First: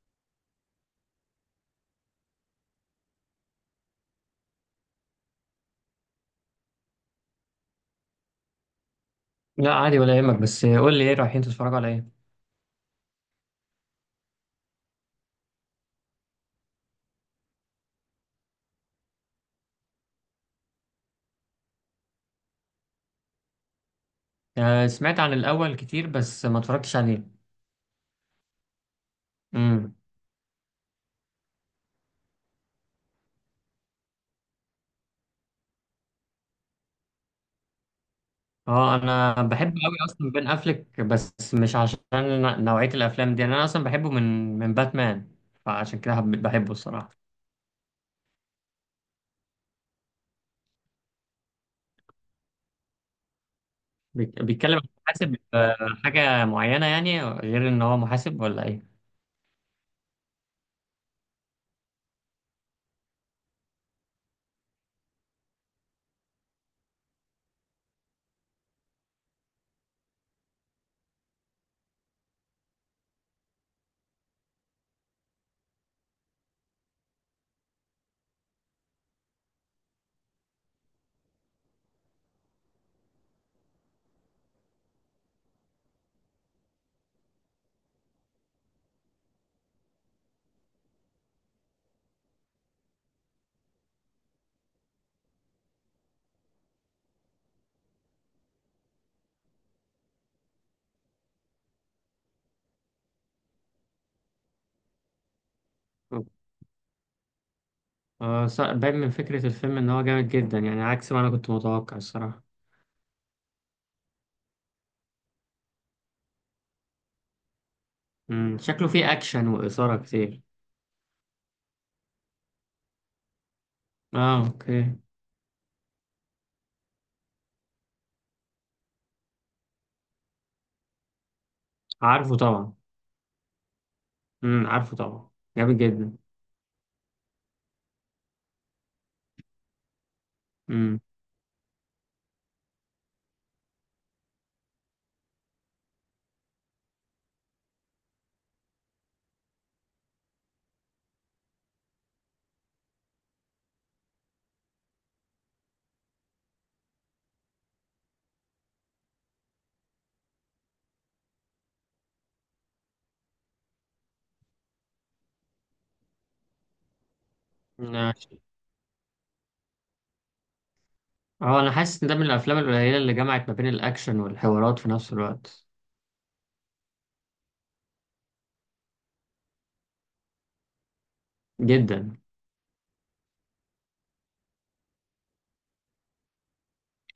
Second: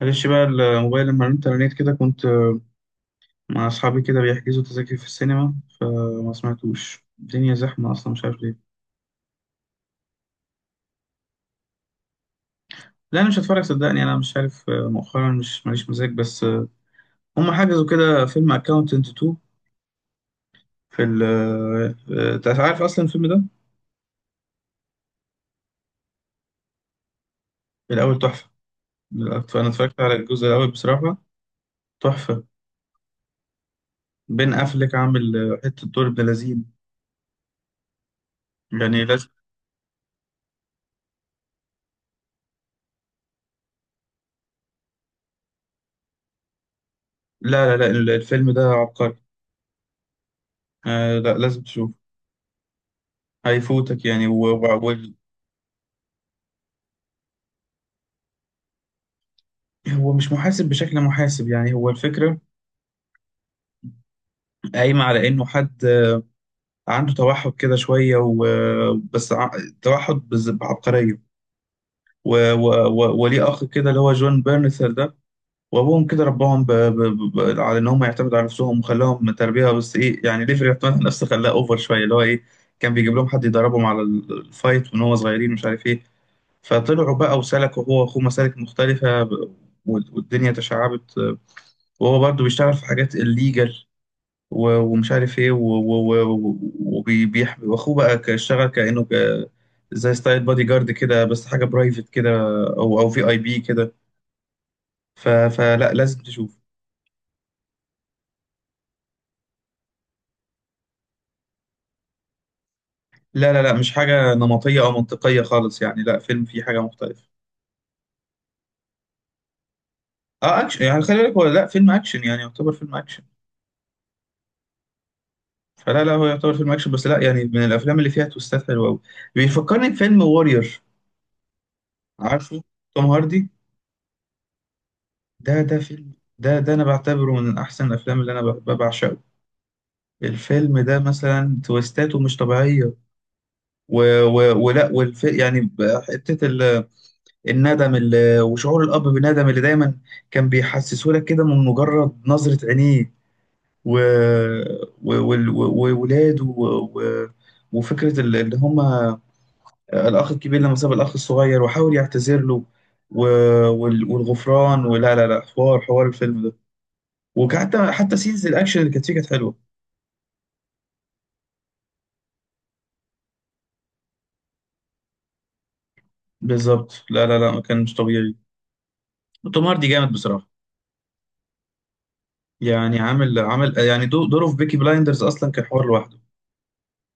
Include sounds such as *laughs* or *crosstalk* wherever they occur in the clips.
معلش بقى الموبايل لما رنت على النت كده كنت مع أصحابي كده بيحجزوا تذاكر في السينما فما سمعتوش. الدنيا زحمة أصلا، مش عارف ليه. لا، عادي ولا يهمك، بس قول لي ايه رايحين تتفرجوا على ايه؟ لا أنا مش هتفرج صدقني، أنا مش عارف، مؤخرا مش ماليش مزاج، بس هم حجزوا كده فيلم أكاونتنت 2. في ال أنت عارف أصلا الفيلم ده؟ آه، سمعت عن الاول كتير بس ما اتفرجتش عليه. الأول تحفة. أنا امم. اتفرجت على الجزء الأول بصراحة، تحفة. بين أفلك عامل حتة دور ابن لذين، اه، يعني لازم. انا بحب قوي اصلا بين افليك، بس مش عشان نوعيه الافلام دي، انا اصلا بحبه من باتمان. فعشان كده بحبه الصراحه. لا الفيلم ده عبقري. آه، لا لازم تشوف، هيفوتك يعني. بيتكلم عن محاسب، حاجه معينه يعني، غير ان هو محاسب ولا ايه؟ هو مش محاسب بشكل محاسب، يعني هو الفكرة قايمة على إنه حد عنده توحد كده شوية وبس، توحد بعبقرية. و- و- و- وليه أخ كده اللي هو جون بيرنثر ده، وأبوهم كده رباهم على إن هم يعتمدوا على نفسهم، وخلاهم تربية بس إيه، يعني ليفري يعتمد على نفسه، خلاه أوفر شوية، اللي هو إيه، كان بيجيب لهم حد يدربهم على الفايت وإن هو صغيرين، مش عارف إيه. فطلعوا بقى وسلكوا هو وأخوه مسالك مختلفة وال- والدنيا تشعبت، وهو برضه بيشتغل في حاجات الليجل، و- ومش عارف ايه، وبيحب واخوه بقى اشتغل كانه زي ستايل بادي جارد كده، بس حاجه برايفت كده، او او في اي بي كده. ف- فلا لازم تشوف. آه، باين من فكره الفيلم ان هو جامد جدا، يعني عكس ما انا كنت متوقع الصراحه. لا مش حاجه نمطيه او منطقيه خالص، يعني لا، فيلم فيه حاجه مختلفه. شكله فيه اكشن واثاره كتير. اه اكشن، يعني خلي بالك هو لا فيلم اكشن يعني، يعتبر فيلم اكشن. اه، اوكي. فلا لا، هو يعتبر فيلم اكشن بس لا، يعني من الافلام اللي فيها تويستات حلوه قوي. بيفكرني بفيلم وورير. عارفه عارفه. طبعا. توم هاردي. عارفه طبعا. ده جامد فيلم، جدا. ده انا بعتبره من احسن الافلام اللي انا بعشقه. الفيلم ده امم. مثلا تويستاته مش طبيعية. ولا يعني حتة الندم وشعور الأب بالندم اللي دايما كان بيحسسه لك كده من مجرد نظرة عينيه. و... و... وال- و... وولاده، وفكرة اللي هما الأخ الكبير لما ساب الأخ الصغير وحاول يعتذر له، و... والغفران. ولا لا لا حوار، حوار الفيلم ده. وحتى حتى ماشي. سينز الأكشن اللي كانت فيه كانت حلوة. اه، انا حاسس ان ده من الافلام القليله اللي جمعت ما بين الاكشن والحوارات في نفس الوقت. بالظبط، لا كان مش طبيعي. توم هاردي جامد بصراحه، جدا. يعني عامل عامل يعني دوره في بيكي بلايندرز اصلا كان حوار لوحده.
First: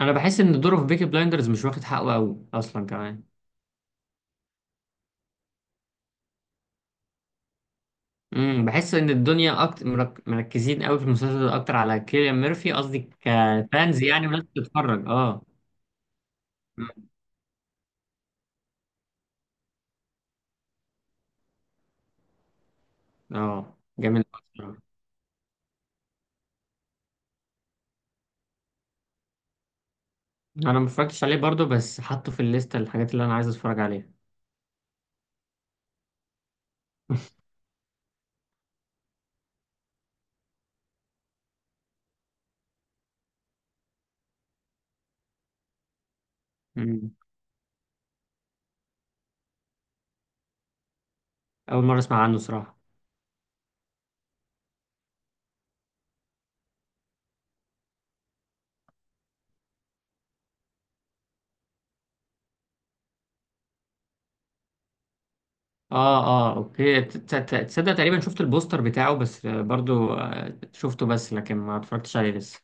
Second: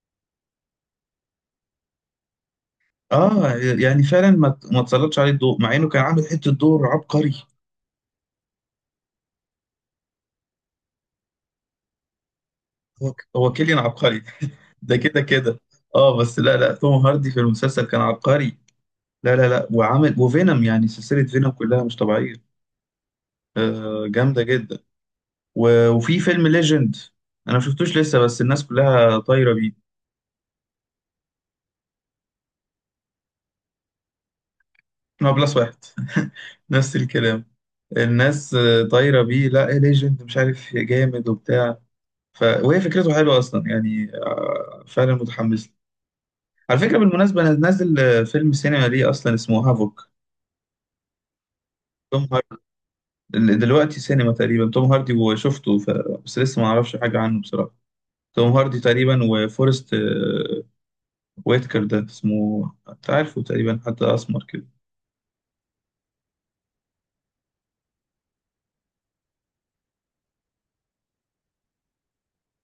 انا بحس ان دوره في بيكي بلايندرز مش واخد حقه قوي اصلا كمان. اه يعني فعلا ما تسلطش عليه الضوء، مع انه كان عامل حته دور عبقري. بحس ان الدنيا اكتر مركزين قوي في المسلسل ده اكتر على كيليان ميرفي، قصدي هو هو كيليان كفانز عبقري، يعني، وناس ده بتتفرج، كده اه. كده. اه بس لا لا، توم مم. هاردي في المسلسل كان عبقري. لا وعامل وفينوم، يعني سلسله فينوم كلها مش طبيعيه. اه، آه جامد جامده أوي جدا. بصراحة. و- وفي فيلم ليجند، انا ما شفتوش لسه، بس الناس كلها طايره بيه. انا ما اتفرجتش عليه برضه، بس حاطه في الليسته الحاجات اللي انا عايز اتفرج عليها. هو بلس واحد، نفس الكلام، الناس آه، طايره بيه، لا ايه ليجند مش عارف جامد وبتاع. وهي فكرته حلوه اصلا يعني، آه، فعلا متحمس له. على فكره امم بالمناسبه انا نازل آه، فيلم سينما ليه اصلا اسمه هافوك. اول مره اسمع توم عنه هاردي. صراحه. دلوقتي سينما تقريبا، توم هاردي وشفته بس لسه ما اعرفش حاجه عنه بصراحه. توم هاردي تقريبا وفورست آه، ويتكر ده اسمه، انت عارفه تقريبا، حتى اسمر كده. اه. اه، اوكي، تصدق تقريبا شفت البوستر بتاعه، بس برضو شفته، بس لكن ما اتفرجتش عليه لسه.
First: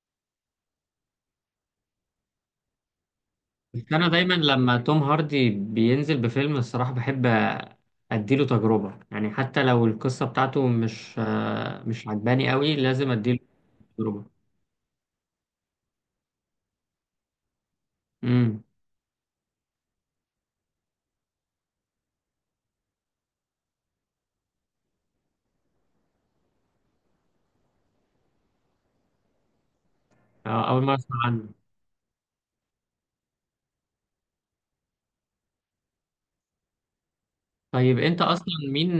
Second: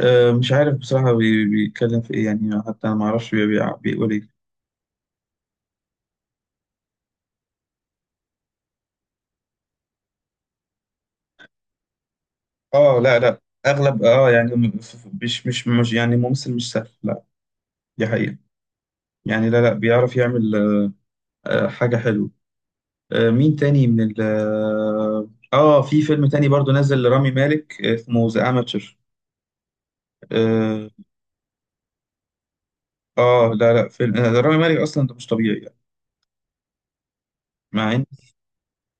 آه، مش عارف بصراحه بيتكلم في ايه، يعني حتى أنا ما اعرفش بس انا بيقول دايما ايه. لما توم هاردي بينزل بفيلم الصراحة بحب، اديله تجربة، يعني حتى لو القصة بتاعته مش عجباني قوي، اه لازم لا اديله لا اغلب تجربة. اه يعني مش يعني ممثل مش سهل لا. دي حقيقة. امم يعني لا لا بيعرف يعمل آه، حاجة حلوة. آه، مين تاني من ال اه، آه، في فيلم تاني برضو نزل لرامي مالك آه، اسمه ذا اماتشر. اول اه. مرة اسمع عنه. آه، لا لا فيلم آه، ده رامي مالك اصلا، ده مش طبيعي يعني. مع طيب، ان انت اصلا مين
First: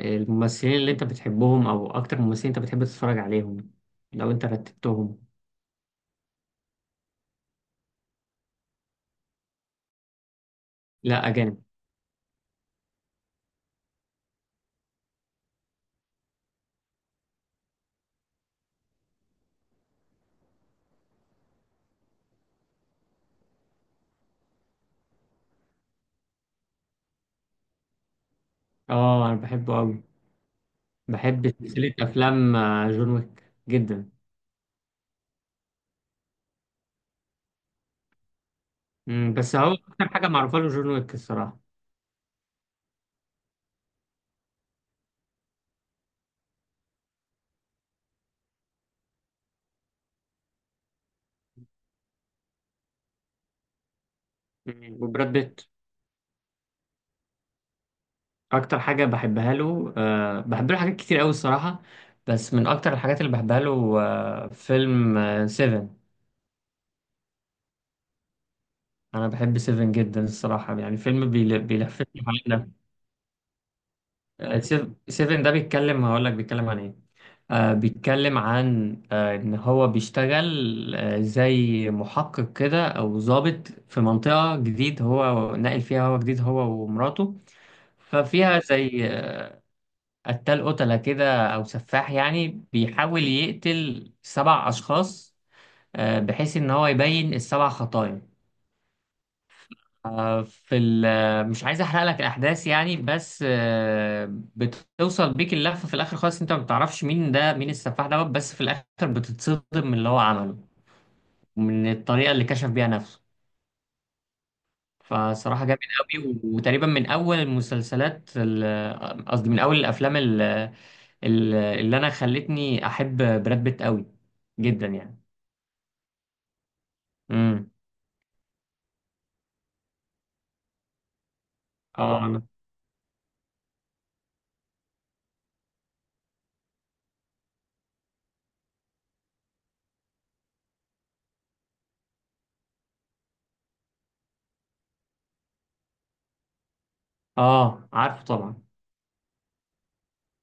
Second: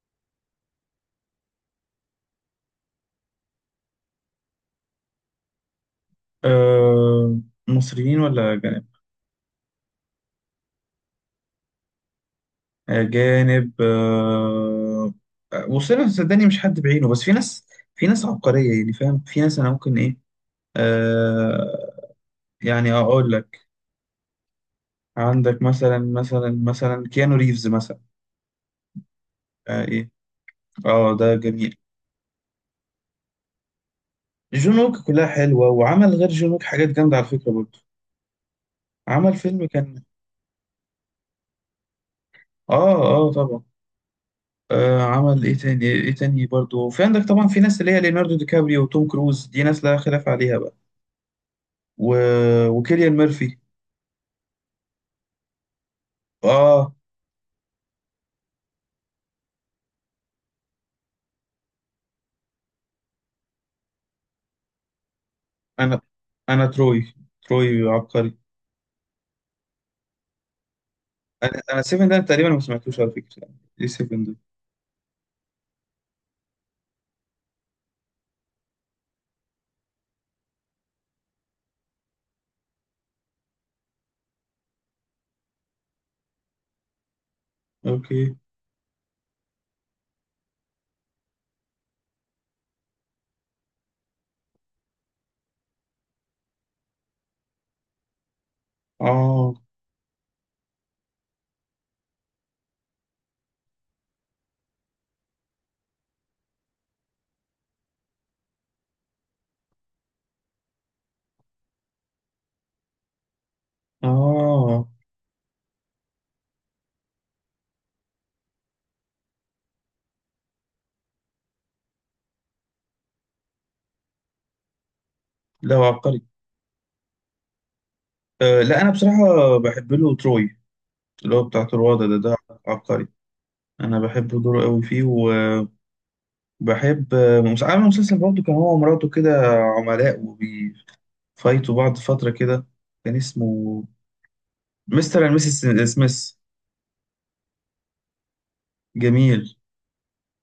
الممثلين اللي انت بتحبهم، او اكتر ممثلين انت بتحب تتفرج عليهم لو انت رتبتهم؟ آه، مصريين ولا جانب؟ لا، اجانب. اجانب آه. وصلنا صدقني، مش حد بعينه، بس في ناس، في ناس عبقرية يعني، فاهم، في ناس انا ممكن ايه، آه، يعني اقول لك، عندك مثلا مثلا كيانو ريفز مثلا. اه، انا بحبه آه قوي. ايه، اه ده بحب جميل. سلسلة أفلام جون ويك جدا. جون ويك كلها حلوه، وعمل غير جون ويك حاجات جامده على فكره برضه. عمل مم، بس فيلم هو كان، أكتر حاجة معروفة له جون ويك الصراحة. اه اه طبعا، آه عمل ايه تاني، ايه تاني برضه. وفي عندك طبعا في ناس اللي هي ليوناردو دي كابريو وتوم كروز، دي ناس لا خلاف عليها بقى. و... وكيليان ميرفي. مم، وبراد بيت اه. أكتر حاجة بحبها له. بحب له حاجات كتير أوي الصراحة، بس من أكتر الحاجات اللي بحبها له فيلم سيفن. انا انا تروي، تروي عبقري. أنا بحب سيفن جدا الصراحة، يعني فيلم انا انا سيفن ده بيلفتني حوالين تقريبا ما ده. سمعتوش على فكره، ايه سيفن ده؟ آه، سيفن ده بيتكلم، هقول لك بيتكلم عن إيه. آه، بيتكلم عن إن هو بيشتغل زي محقق كده، أو ضابط في منطقة جديد هو ناقل فيها، هو جديد هو ومراته. اوكي. ففيها زي قتال قتلة كده، أو سفاح يعني بيحاول يقتل سبع أشخاص، بحيث إن هو يبين السبع خطايا. اه آه، في ال- آه، مش عايز احرق لك الاحداث يعني، بس بتوصل بيك اللفه في الاخر خالص، انت ما بتعرفش مين ده، مين السفاح دوت، بس في الاخر بتتصدم من اللي هو عمله، من الطريقه اللي كشف بيها نفسه. اه. فصراحه جامد قوي، وتقريبا من اول المسلسلات آه، قصدي من اول الافلام اللي انا خلتني احب براد بيت قوي جدا يعني. لا هو عبقري. امم. أه لا انا بصراحه بحب له تروي، اللي هو بتاع تروادة ده، اه، ده عبقري. انا بحب دوره قوي فيه. وبحب آه، عامل مسلسل برضه كان هو ومراته كده عملاء وبيفايتوا بعض فتره كده، كان اسمه مستر اند ميسيس سميث. اه، عارفه طبعا. جميل.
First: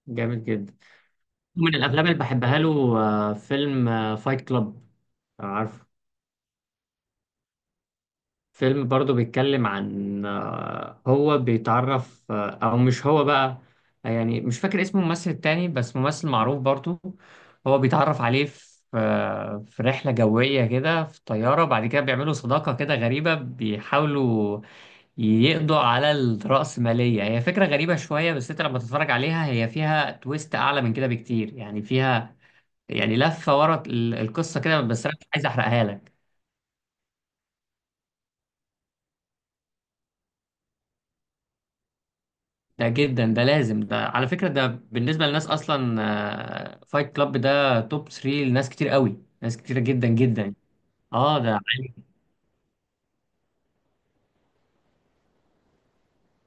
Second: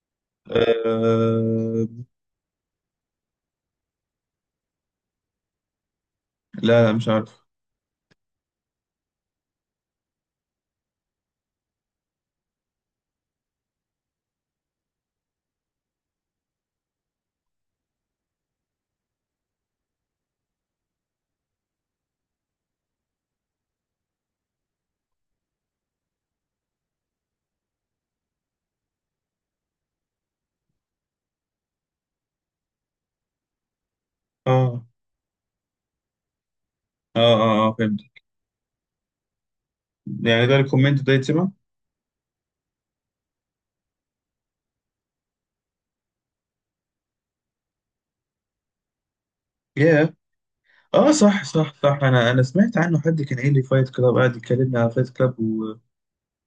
جامد جدا. من أه. الافلام اللي بحبها له فيلم فايت كلاب، عارف؟ لا لا مش عارف. فيلم برضو بيتكلم عن، هو بيتعرف، او مش هو بقى، يعني مش فاكر اسم الممثل التاني بس ممثل معروف برضو. هو بيتعرف عليه في في رحلة جوية كده، في طيارة، بعد كده بيعملوا صداقة كده غريبة، بيحاولوا يقضوا على الرأسمالية. هي فكرة غريبة شوية بس انت لما تتفرج عليها هي فيها تويست أعلى من كده بكتير، يعني فيها يعني لفه ورا القصه كده، اه بس انا مش عايز احرقها لك. اه اه، آه فهمت. يعني ده الكومنت ده يتسمع. ده جدا، ده لازم، ده على فكره، ده بالنسبه للناس اصلا، فايت كلاب ده توب 3 لناس كتير قوي، ناس كتير جدا ياه. جدا. اه اه، صح ده صح عالي. صح، انا انا سمعت عنه، حد كان قايل لي فايت كلاب، قاعد يكلمني على فايت كلاب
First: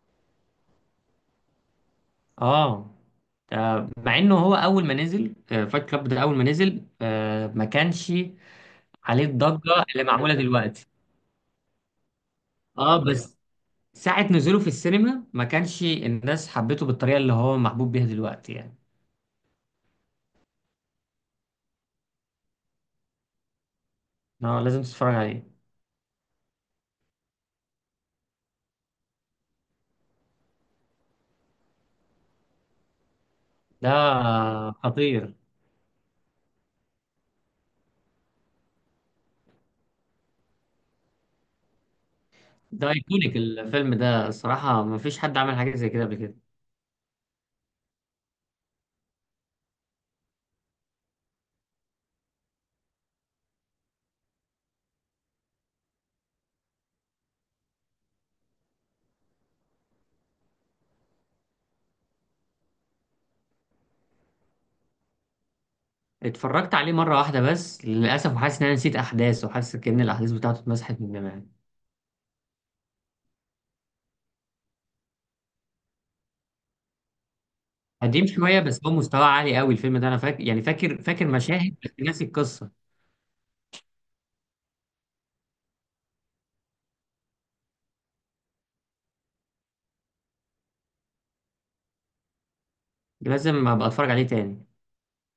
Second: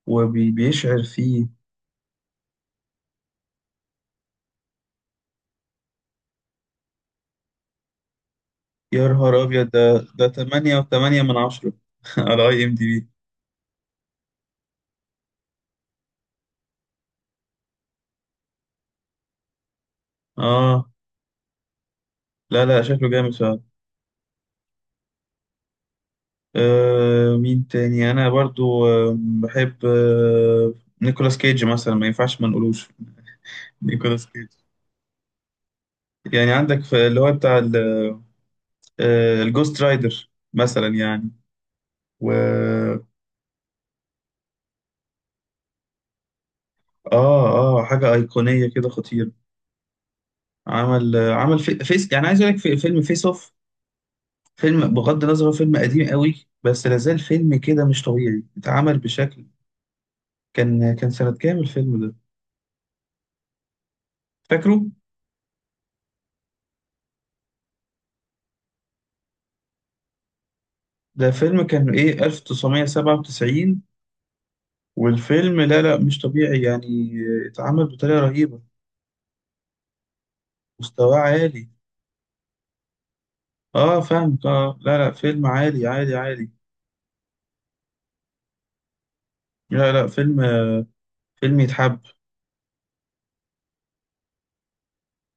وبيشعر فيه. اه، ده مع انه هو اول ما نزل فايت كلاب ده، اول ما نزل، ما كانش يا عليه نهار الضجه أبيض، اللي ده معموله تمانية دلوقتي. وتمانية من عشرة *laughs* على أي إم دي اه، بي بس ساعه نزوله في السينما ما كانش الناس حبته بالطريقه اللي هو محبوب بيها دلوقتي يعني. آه لا لا شكله جامد فعلا. اه، لازم تتفرج عليه. آه مين تاني أنا برضو آه بحب آه، نيكولاس كيج مثلا ما ينفعش ما نقولوش. *laughs* ده نيكولاس كيج، خطير. يعني عندك في اللي هو بتاع آه الجوست رايدر مثلا يعني. و ده ايكونيك الفيلم ده الصراحة، مفيش حد عمل حاجة زي كده قبل كده. آه آه، حاجة أيقونية كده خطيرة. عمل آه، عمل فيس، يعني عايز أقول لك في فيلم فيس أوف. فيلم بغض النظر هو فيلم قديم قوي، بس لازال فيلم كده مش طبيعي، اتعمل بشكل، كان كان سنة كام الفيلم ده فاكره؟ اتفرجت عليه مرة واحدة بس للأسف، وحاسس إن أنا نسيت أحداث، وحاسس كأن الأحداث بتاعته اتمسحت من ده دماغي. فيلم كان ايه 1997. والفيلم لا لا مش طبيعي يعني، اتعمل بطريقة قديم شوية، رهيبة. بس هو مستوى عالي قوي الفيلم ده، أنا فاكر، يعني فاكر مستواه فاكر عالي. مشاهد بس ناسي القصة. اه فاهمك، اه لا لا فيلم عالي عالي عالي. لا لا فيلم، فيلم يتحب. لازم أبقى أتفرج عليه تاني.